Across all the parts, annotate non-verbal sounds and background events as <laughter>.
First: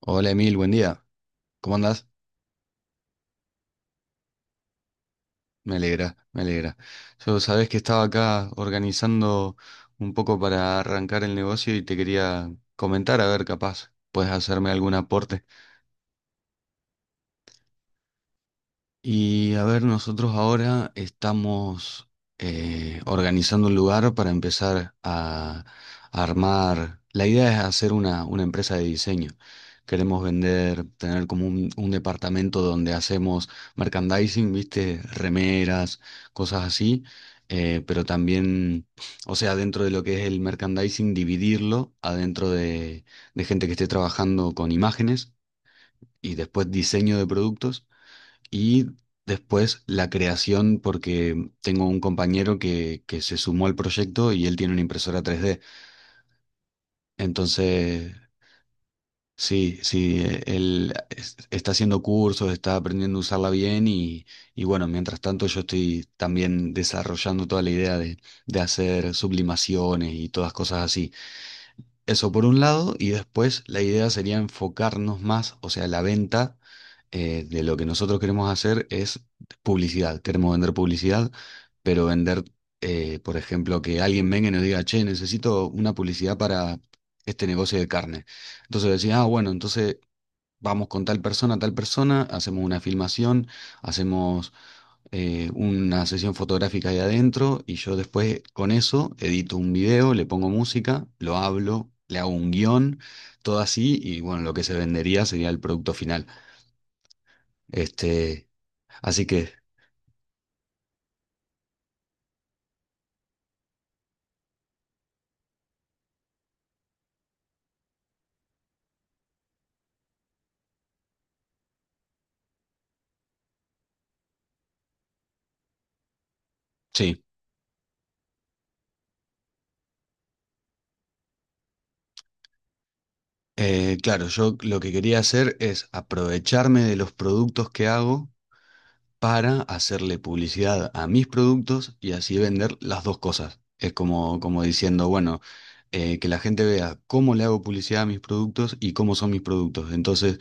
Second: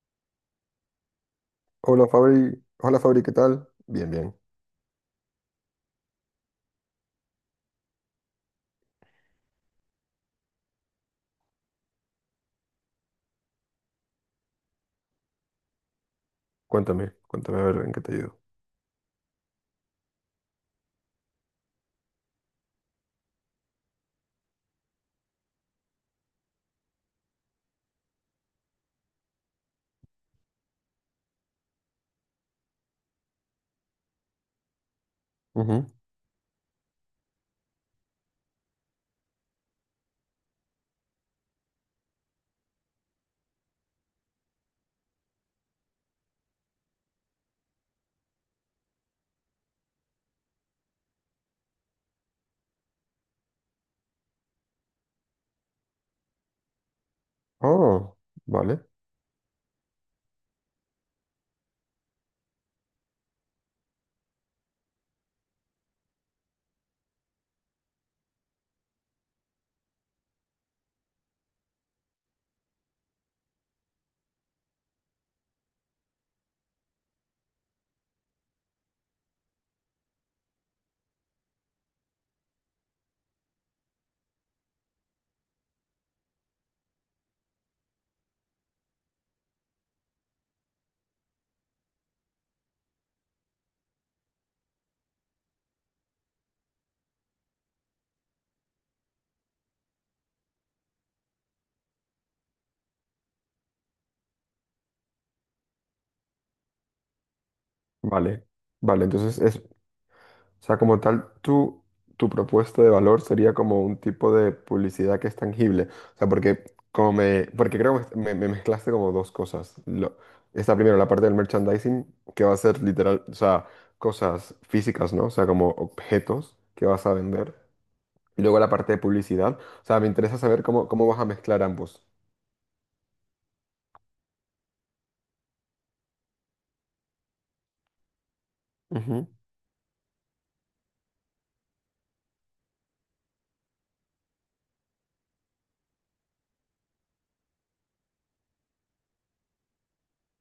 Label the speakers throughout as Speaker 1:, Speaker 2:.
Speaker 1: Hola Emil, buen día. ¿Cómo
Speaker 2: Hola
Speaker 1: andás?
Speaker 2: Fabri, ¿qué tal? Bien, bien.
Speaker 1: Me alegra, me alegra. Yo Sabés que estaba acá organizando un poco para arrancar el negocio y te quería comentar, a ver, capaz, puedes hacerme algún aporte.
Speaker 2: Cuéntame, a ver en qué te ayudo.
Speaker 1: Y a ver, nosotros ahora estamos organizando un lugar para empezar a armar. La idea es hacer una empresa de diseño. Queremos vender, tener como un departamento donde hacemos merchandising, viste,
Speaker 2: Ujú.
Speaker 1: remeras, cosas así. Pero también, o sea, dentro de lo que es el merchandising, dividirlo adentro de gente que esté trabajando con imágenes y después diseño de productos. Y después la creación, porque tengo un compañero que se sumó al proyecto y él tiene una impresora 3D. Entonces,
Speaker 2: Oh, vale,
Speaker 1: sí, sí, está haciendo cursos, está aprendiendo a usarla bien y bueno, mientras tanto yo estoy también desarrollando toda la idea de hacer sublimaciones y todas cosas así. Eso por un lado, y después la idea sería enfocarnos más, o sea, la venta de lo que nosotros queremos hacer es publicidad. Queremos vender publicidad, pero vender, por ejemplo, que alguien venga y nos diga, che, necesito una publicidad para este negocio de carne. Entonces decía, ah, bueno, entonces vamos con tal persona, hacemos una filmación, hacemos una sesión fotográfica ahí adentro y yo después con eso edito un video, le pongo música, lo hablo, le hago un guión, todo así y bueno, lo que se vendería sería el producto final.
Speaker 2: vale,
Speaker 1: Este,
Speaker 2: vale.
Speaker 1: así
Speaker 2: Entonces
Speaker 1: que
Speaker 2: es, o sea, como tal, tu propuesta de valor sería como un tipo de publicidad que es tangible. O sea, porque como porque creo que me mezclaste como dos cosas. Está primero la parte del merchandising, que va a ser literal, o sea, cosas físicas, ¿no? O sea, como objetos que vas a
Speaker 1: sí.
Speaker 2: vender. Y luego la parte de publicidad. O sea, me interesa saber cómo, cómo vas a mezclar ambos.
Speaker 1: Claro, yo lo que quería hacer es aprovecharme de los productos que hago
Speaker 2: Ujú.
Speaker 1: para hacerle publicidad a mis productos y así vender las dos cosas. Es como, como diciendo, bueno, que la gente vea cómo le hago publicidad a mis productos y cómo son mis productos. Entonces,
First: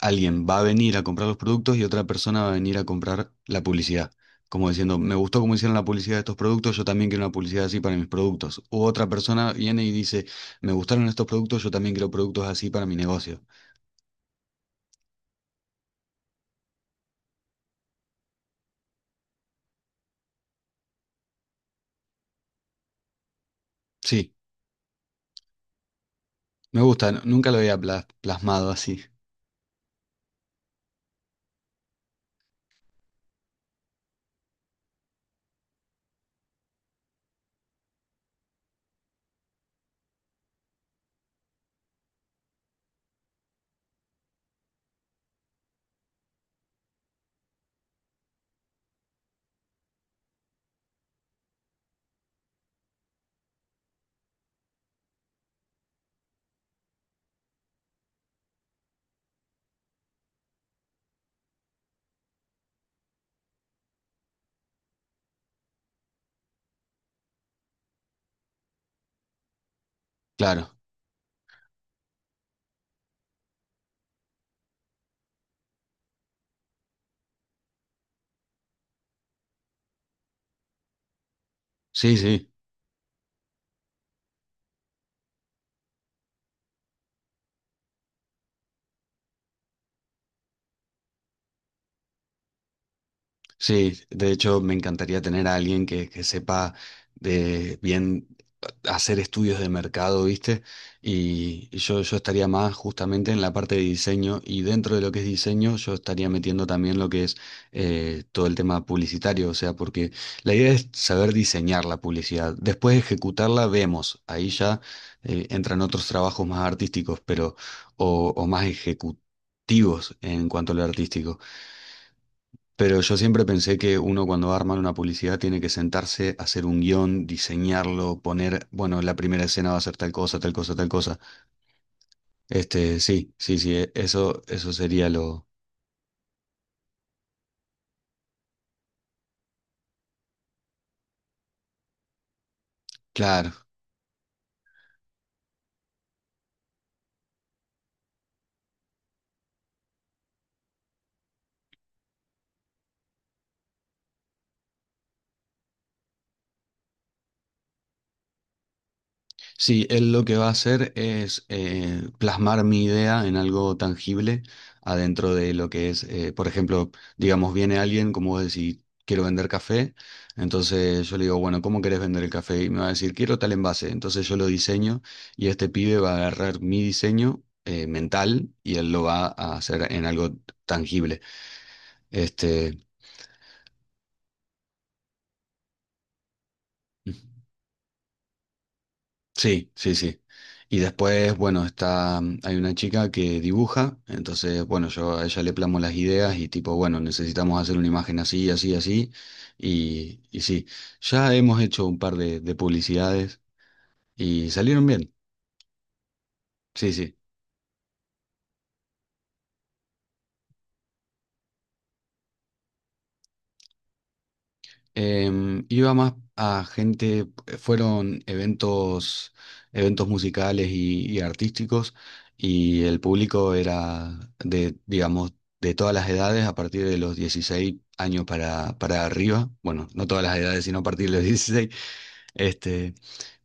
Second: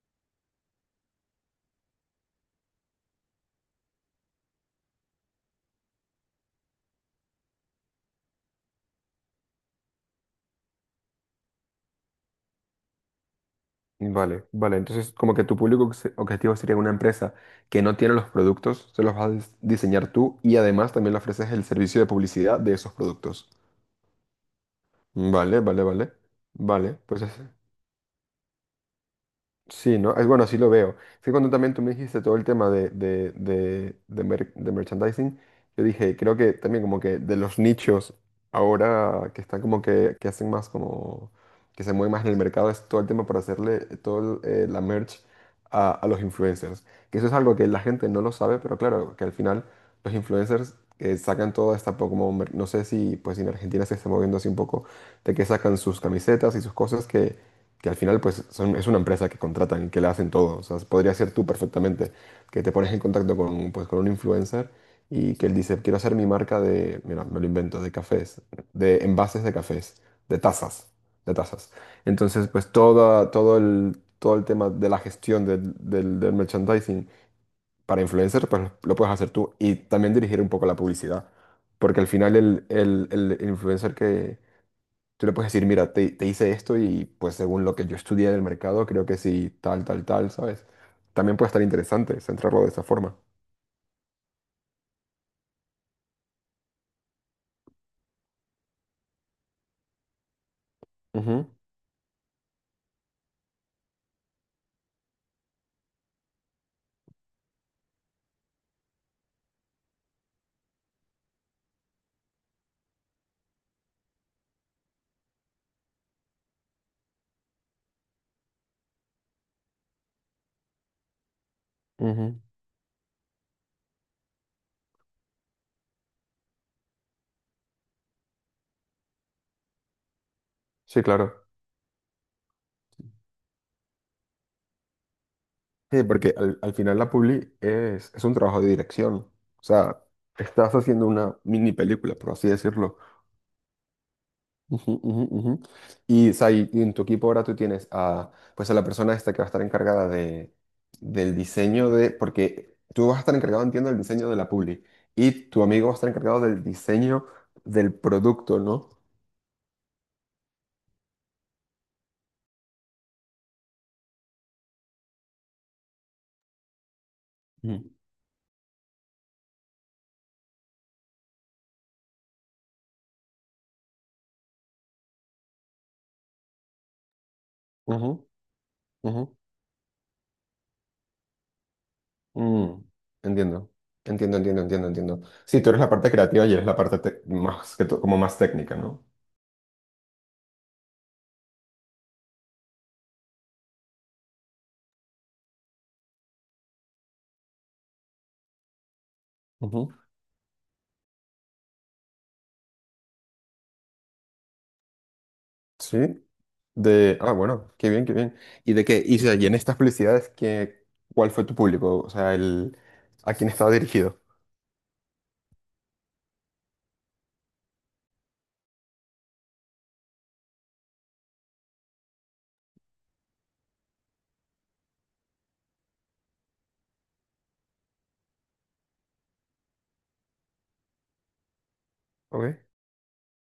Speaker 1: alguien va a venir a comprar los productos y otra persona va a venir a comprar la publicidad. Como diciendo, me gustó cómo hicieron la publicidad de estos productos, yo también quiero una publicidad así para mis productos. U otra persona viene y dice, me gustaron estos productos, yo también quiero productos así para mi negocio.
Speaker 2: Vale, vale. Entonces, como que tu público objetivo sería una empresa que no tiene los productos, se los vas a diseñar tú y además también le ofreces el servicio de publicidad de esos productos.
Speaker 1: Sí,
Speaker 2: Vale, vale, vale.
Speaker 1: me
Speaker 2: Vale,
Speaker 1: gusta,
Speaker 2: pues
Speaker 1: nunca lo había plasmado así.
Speaker 2: sí, ¿no? Es bueno, así lo veo. Sí, cuando también tú me dijiste todo el tema de, de de merchandising, yo dije, creo que también como que de los nichos ahora que están como que hacen más como, que se mueven más en el mercado, es todo el tema para hacerle todo el, la merch a los influencers. Que eso es algo que la gente no lo sabe, pero claro, que al final los influencers sacan toda esta, como, no sé si pues en Argentina se está moviendo así un poco, de que sacan sus camisetas y sus cosas que al final pues es una empresa que contratan y que le hacen todo. O sea, podría ser tú perfectamente, que te pones en contacto con, pues, con un influencer y que él dice, quiero hacer mi marca de, mira, me lo invento, de cafés, de envases de cafés, de
Speaker 1: Claro,
Speaker 2: tazas, de tazas. Entonces, pues toda, todo el tema de la gestión del, del merchandising para influencer, pues lo puedes hacer tú y también dirigir un poco la publicidad. Porque al
Speaker 1: sí,
Speaker 2: final
Speaker 1: sí.
Speaker 2: el, el influencer que, tú le puedes decir, mira, te hice esto y pues según lo que yo estudié del mercado, creo que sí, tal, tal, tal, ¿sabes? También puede estar interesante centrarlo de esa forma.
Speaker 1: Sí, de hecho me encantaría tener a alguien que sepa de bien hacer estudios de mercado, ¿viste? Y, y yo estaría más justamente en la parte de diseño y dentro de lo que es diseño yo estaría metiendo también lo que es todo el tema publicitario, o sea, porque la idea es saber diseñar la publicidad, después ejecutarla vemos, ahí ya entran otros trabajos más artísticos, pero o más ejecutivos en cuanto a lo artístico.
Speaker 2: Ujú, ujú.
Speaker 1: Pero yo siempre pensé que uno cuando va a armar una publicidad tiene que sentarse, hacer un guión, diseñarlo, poner, bueno, la primera escena va a ser tal cosa, tal cosa, tal
Speaker 2: Sí,
Speaker 1: cosa.
Speaker 2: claro.
Speaker 1: Este, sí, sí, sí, eso, eso sería lo...
Speaker 2: Sí, porque al, al final la publi es un trabajo de dirección. O sea, estás haciendo una mini película, por así decirlo.
Speaker 1: Claro,
Speaker 2: Ujú, ujú, ujú. Y, o sea, y en tu equipo ahora tú tienes a, pues a la persona esta que va a estar encargada de, del diseño de, porque tú vas a estar encargado, entiendo, del diseño de la publi y tu amigo va a estar encargado del diseño del producto, ¿no?
Speaker 1: sí, él lo que va a hacer es plasmar mi idea en algo tangible adentro de lo que es, por ejemplo, digamos, viene
Speaker 2: Mm.
Speaker 1: alguien, como vos decís, quiero vender café, entonces yo le digo, bueno, ¿cómo querés vender el café? Y me va a decir, quiero tal envase, entonces yo lo diseño y este pibe va a agarrar mi diseño
Speaker 2: Ujú,
Speaker 1: mental y él lo
Speaker 2: ujú,
Speaker 1: va a hacer en algo tangible.
Speaker 2: mm.
Speaker 1: Este.
Speaker 2: Entiendo, entiendo, entiendo, entiendo, entiendo. Sí, tú eres la parte creativa y eres la parte más que como más técnica, ¿no?
Speaker 1: Sí, sí, sí. Y después, bueno, está, hay una chica que dibuja, entonces, bueno, yo a ella le plamo las ideas y tipo, bueno, necesitamos hacer una imagen así, así, así. Y sí, ya hemos hecho un par de publicidades y salieron bien.
Speaker 2: Sí.
Speaker 1: Sí, sí.
Speaker 2: De, ah, bueno, qué bien, qué bien. ¿Y de qué? Y, o sea, y en estas publicidades, ¿qué, cuál fue tu público? O sea, el, ¿a quién estaba dirigido?
Speaker 1: Iba más a gente, fueron eventos, eventos musicales y artísticos, y el público era de, digamos, de todas las edades, a partir de los 16 años para arriba. Bueno, no todas las edades, sino a partir de los <laughs> 16.
Speaker 2: Ok.
Speaker 1: Este,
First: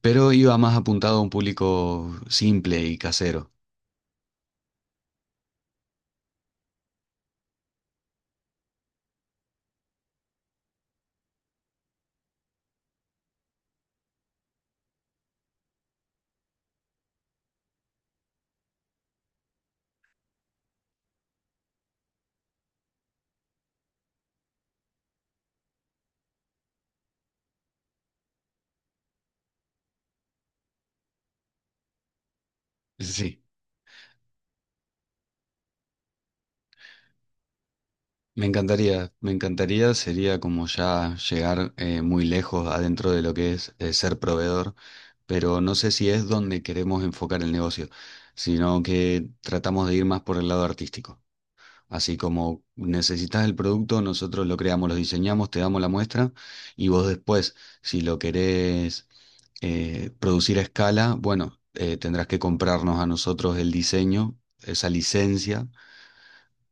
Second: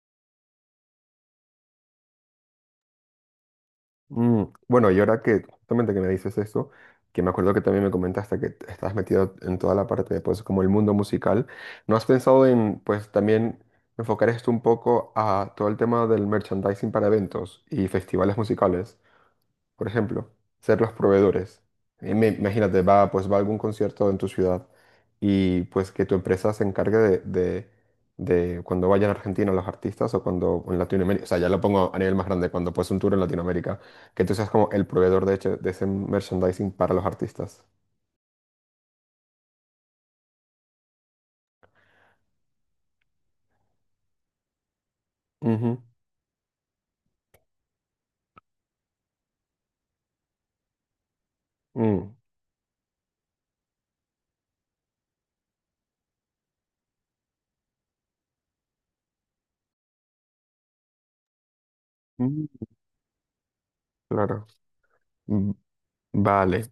Speaker 1: pero iba más apuntado a un público simple y casero.
Speaker 2: Mm, bueno, y ahora que justamente que me dices esto, que me acuerdo que también me comentaste que estás metido en toda la parte de, pues, como el mundo musical, ¿no has pensado en, pues, también enfocar esto un poco a todo el tema del merchandising para eventos y festivales musicales? Por ejemplo, ser los proveedores. Y imagínate, va, pues va a algún concierto en tu ciudad y pues que tu empresa se encargue de, de cuando vayan a Argentina los artistas o cuando en Latinoamérica, o sea, ya lo pongo a nivel más grande, cuando pues un tour en
Speaker 1: Sí.
Speaker 2: Latinoamérica, que tú seas como el proveedor de hecho de ese merchandising para los artistas.
Speaker 1: Me encantaría, sería como ya llegar muy lejos adentro de lo que es ser proveedor, pero no
Speaker 2: Ujú.
Speaker 1: sé si es donde queremos enfocar el negocio, sino que tratamos de ir más por el lado artístico.
Speaker 2: Mm.
Speaker 1: Así como necesitas el producto, nosotros lo creamos, lo diseñamos, te damos la muestra y vos después, si lo querés producir a escala, bueno, tendrás que
Speaker 2: Mm,
Speaker 1: comprarnos a nosotros el diseño,
Speaker 2: claro.
Speaker 1: esa
Speaker 2: Mm,
Speaker 1: licencia.
Speaker 2: vale,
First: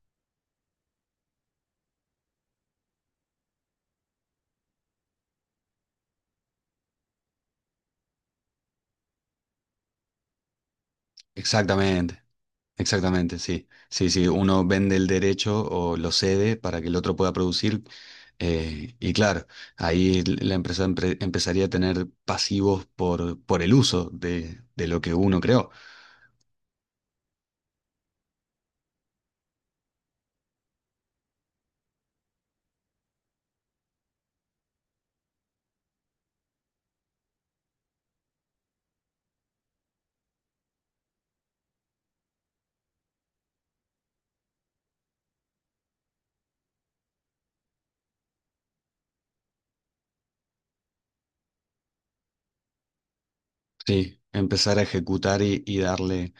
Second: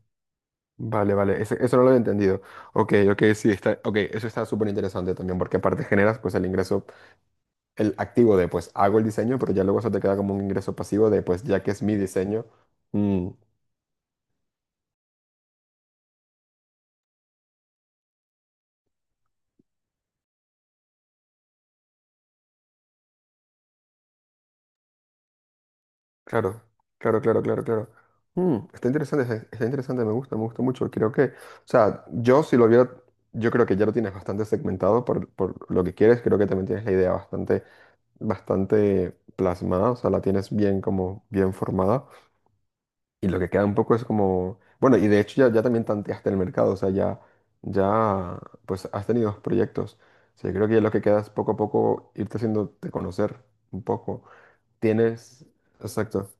Speaker 2: vale, vale. Eso no lo he entendido. Ok, ok, sí, está, ok, eso está súper interesante también porque aparte generas pues el ingreso, el activo de pues hago el diseño, pero ya luego eso te queda como un ingreso pasivo de pues ya que es mi
Speaker 1: Exactamente,
Speaker 2: diseño. Mm,
Speaker 1: exactamente, sí. Sí, sí, uno vende el derecho o lo cede para que el otro pueda producir. Y claro, ahí la empresa empezaría a tener pasivos por el uso de lo que uno creó.
Speaker 2: claro, claro. Mm, está interesante, está está interesante, me gusta mucho. Creo que, o sea, yo si lo viera, yo creo que ya lo tienes bastante segmentado por lo que quieres, creo que también tienes la idea bastante, bastante plasmada, o sea, la tienes bien como bien formada. Y lo que queda un poco es como, bueno, y de hecho ya, ya también tanteaste el mercado, o sea, ya, ya, pues has tenido dos proyectos. O sea, yo creo que ya lo que queda es poco a poco irte haciéndote conocer un
Speaker 1: Sí,
Speaker 2: poco.
Speaker 1: empezar a ejecutar
Speaker 2: Tienes,
Speaker 1: y
Speaker 2: exacto,
Speaker 1: darle.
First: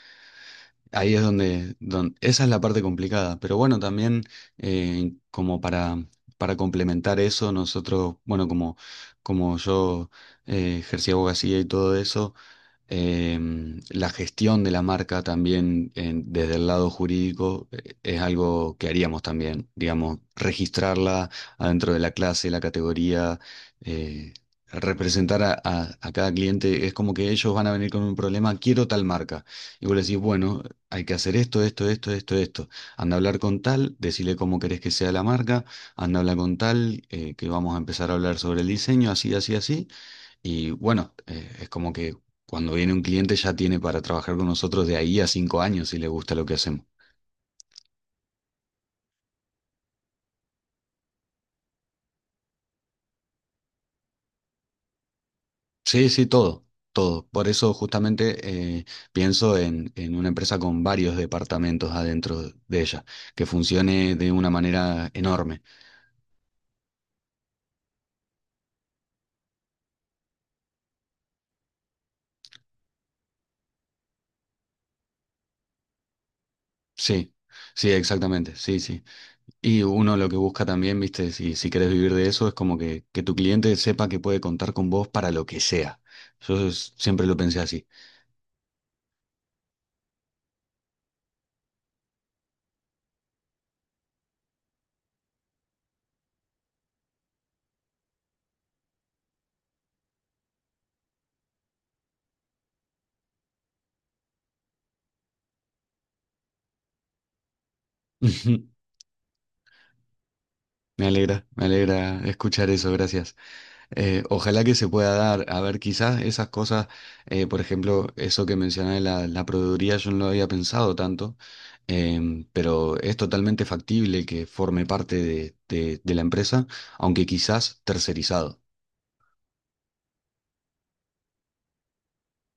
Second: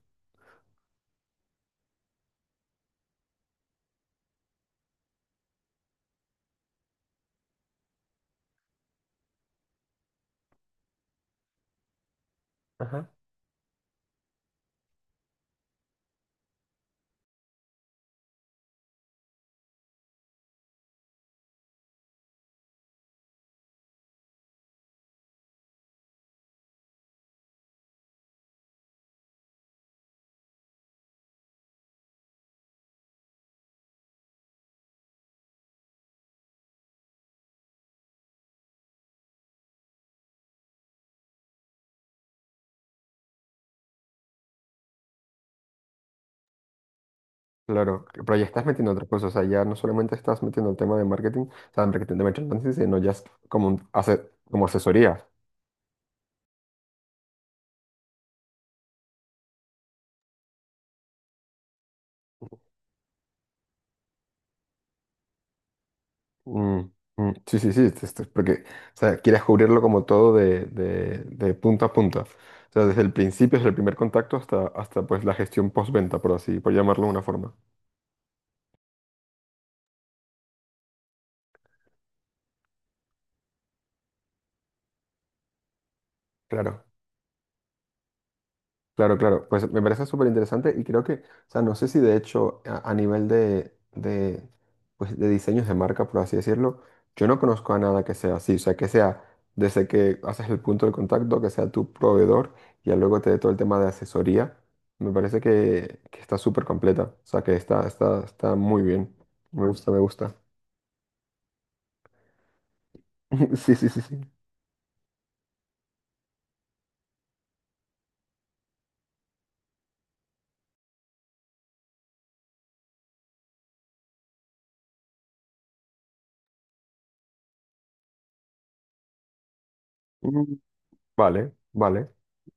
Speaker 1: Ahí es donde, esa es la parte complicada. Pero bueno, también como para complementar eso, nosotros, bueno, como, como yo ejercí abogacía y todo eso.
Speaker 2: ajá.
Speaker 1: Eh, la gestión de la marca también desde el lado jurídico, es algo que haríamos también, digamos, registrarla adentro de la clase, la categoría, eh, representar a cada cliente. Es como que ellos van a venir con un problema, quiero tal marca. Y vos le decís, bueno, hay que hacer esto, esto, esto, esto, esto. Anda a hablar con tal, decirle cómo querés que sea la marca, anda a hablar con tal, que vamos a empezar a hablar sobre el diseño, así, así, así. Y bueno, es como que cuando viene un cliente ya tiene para trabajar con nosotros de ahí a 5 años si le gusta lo que hacemos.
Speaker 2: Claro, pero ya estás metiendo otras cosas, o sea, ya no solamente estás metiendo el tema de marketing, o sea, de marketing de merchandising, sino ya es como un como asesoría.
Speaker 1: Sí, sí, todo, todo. Por eso justamente pienso en una empresa con varios departamentos adentro de ella, que funcione de una manera enorme.
Speaker 2: Mm, mm. Sí, sí, sí, esto es porque, o sea, quieres cubrirlo como todo de, de punta a punta. O sea, desde el principio, desde el primer contacto hasta, hasta pues la gestión postventa, por así, por llamarlo de una
Speaker 1: Sí,
Speaker 2: forma.
Speaker 1: sí, exactamente, sí, sí. Y uno lo que busca también, viste, si querés vivir de eso, es como que tu cliente sepa que puede contar con vos para lo que sea. Yo
Speaker 2: Claro.
Speaker 1: siempre lo pensé así.
Speaker 2: Claro, claro, pues me parece súper interesante y creo que, o sea, no sé si de hecho a nivel de, pues, de diseños de marca, por así decirlo, yo no conozco a nada que sea así, o sea, que sea desde que haces el punto de contacto, que sea tu proveedor y ya luego te dé todo el tema de asesoría, me parece que está súper completa, o sea, que está, está muy
Speaker 1: <laughs>
Speaker 2: bien, me gusta, me gusta.
Speaker 1: Me alegra escuchar eso, gracias.
Speaker 2: <laughs> Sí, sí, sí, sí.
Speaker 1: Ojalá que se pueda dar, a ver, quizás esas cosas, por ejemplo, eso que mencioné, la proveeduría, yo no lo había pensado tanto, pero es totalmente factible que forme parte de, de la empresa, aunque quizás tercerizado.
Speaker 2: Mm, vale, vale,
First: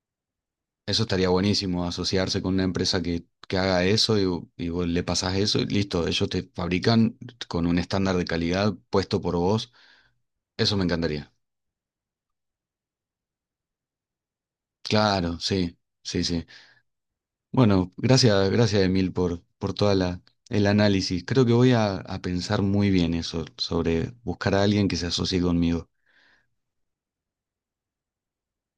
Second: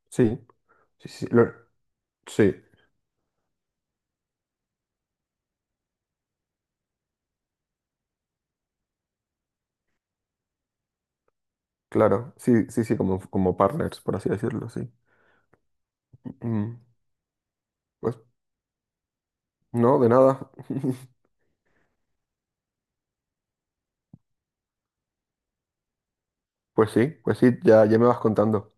Speaker 2: sí,
Speaker 1: Eso
Speaker 2: sí, sí,
Speaker 1: estaría buenísimo, asociarse con
Speaker 2: sí,
Speaker 1: una empresa que haga eso y, y vos le pasás eso y listo, ellos te fabrican con un estándar de calidad puesto por vos. Eso me encantaría.
Speaker 2: claro, sí, sí, sí, como, como partners, por así decirlo, sí.
Speaker 1: Claro, sí, sí, sí.
Speaker 2: Mm,
Speaker 1: Bueno,
Speaker 2: pues
Speaker 1: gracias, gracias Emil por toda
Speaker 2: no, de
Speaker 1: la,
Speaker 2: nada.
Speaker 1: el
Speaker 2: <laughs>
Speaker 1: análisis. Creo que voy a pensar muy bien eso, sobre buscar a alguien que se asocie conmigo.
Speaker 2: Pues sí, ya, ya me vas contando.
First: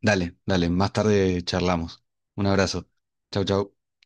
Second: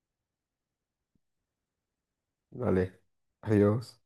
Speaker 1: Dale, dale, más tarde charlamos. Un abrazo.
Speaker 2: Vale,
Speaker 1: Chau, chau.
Speaker 2: adiós.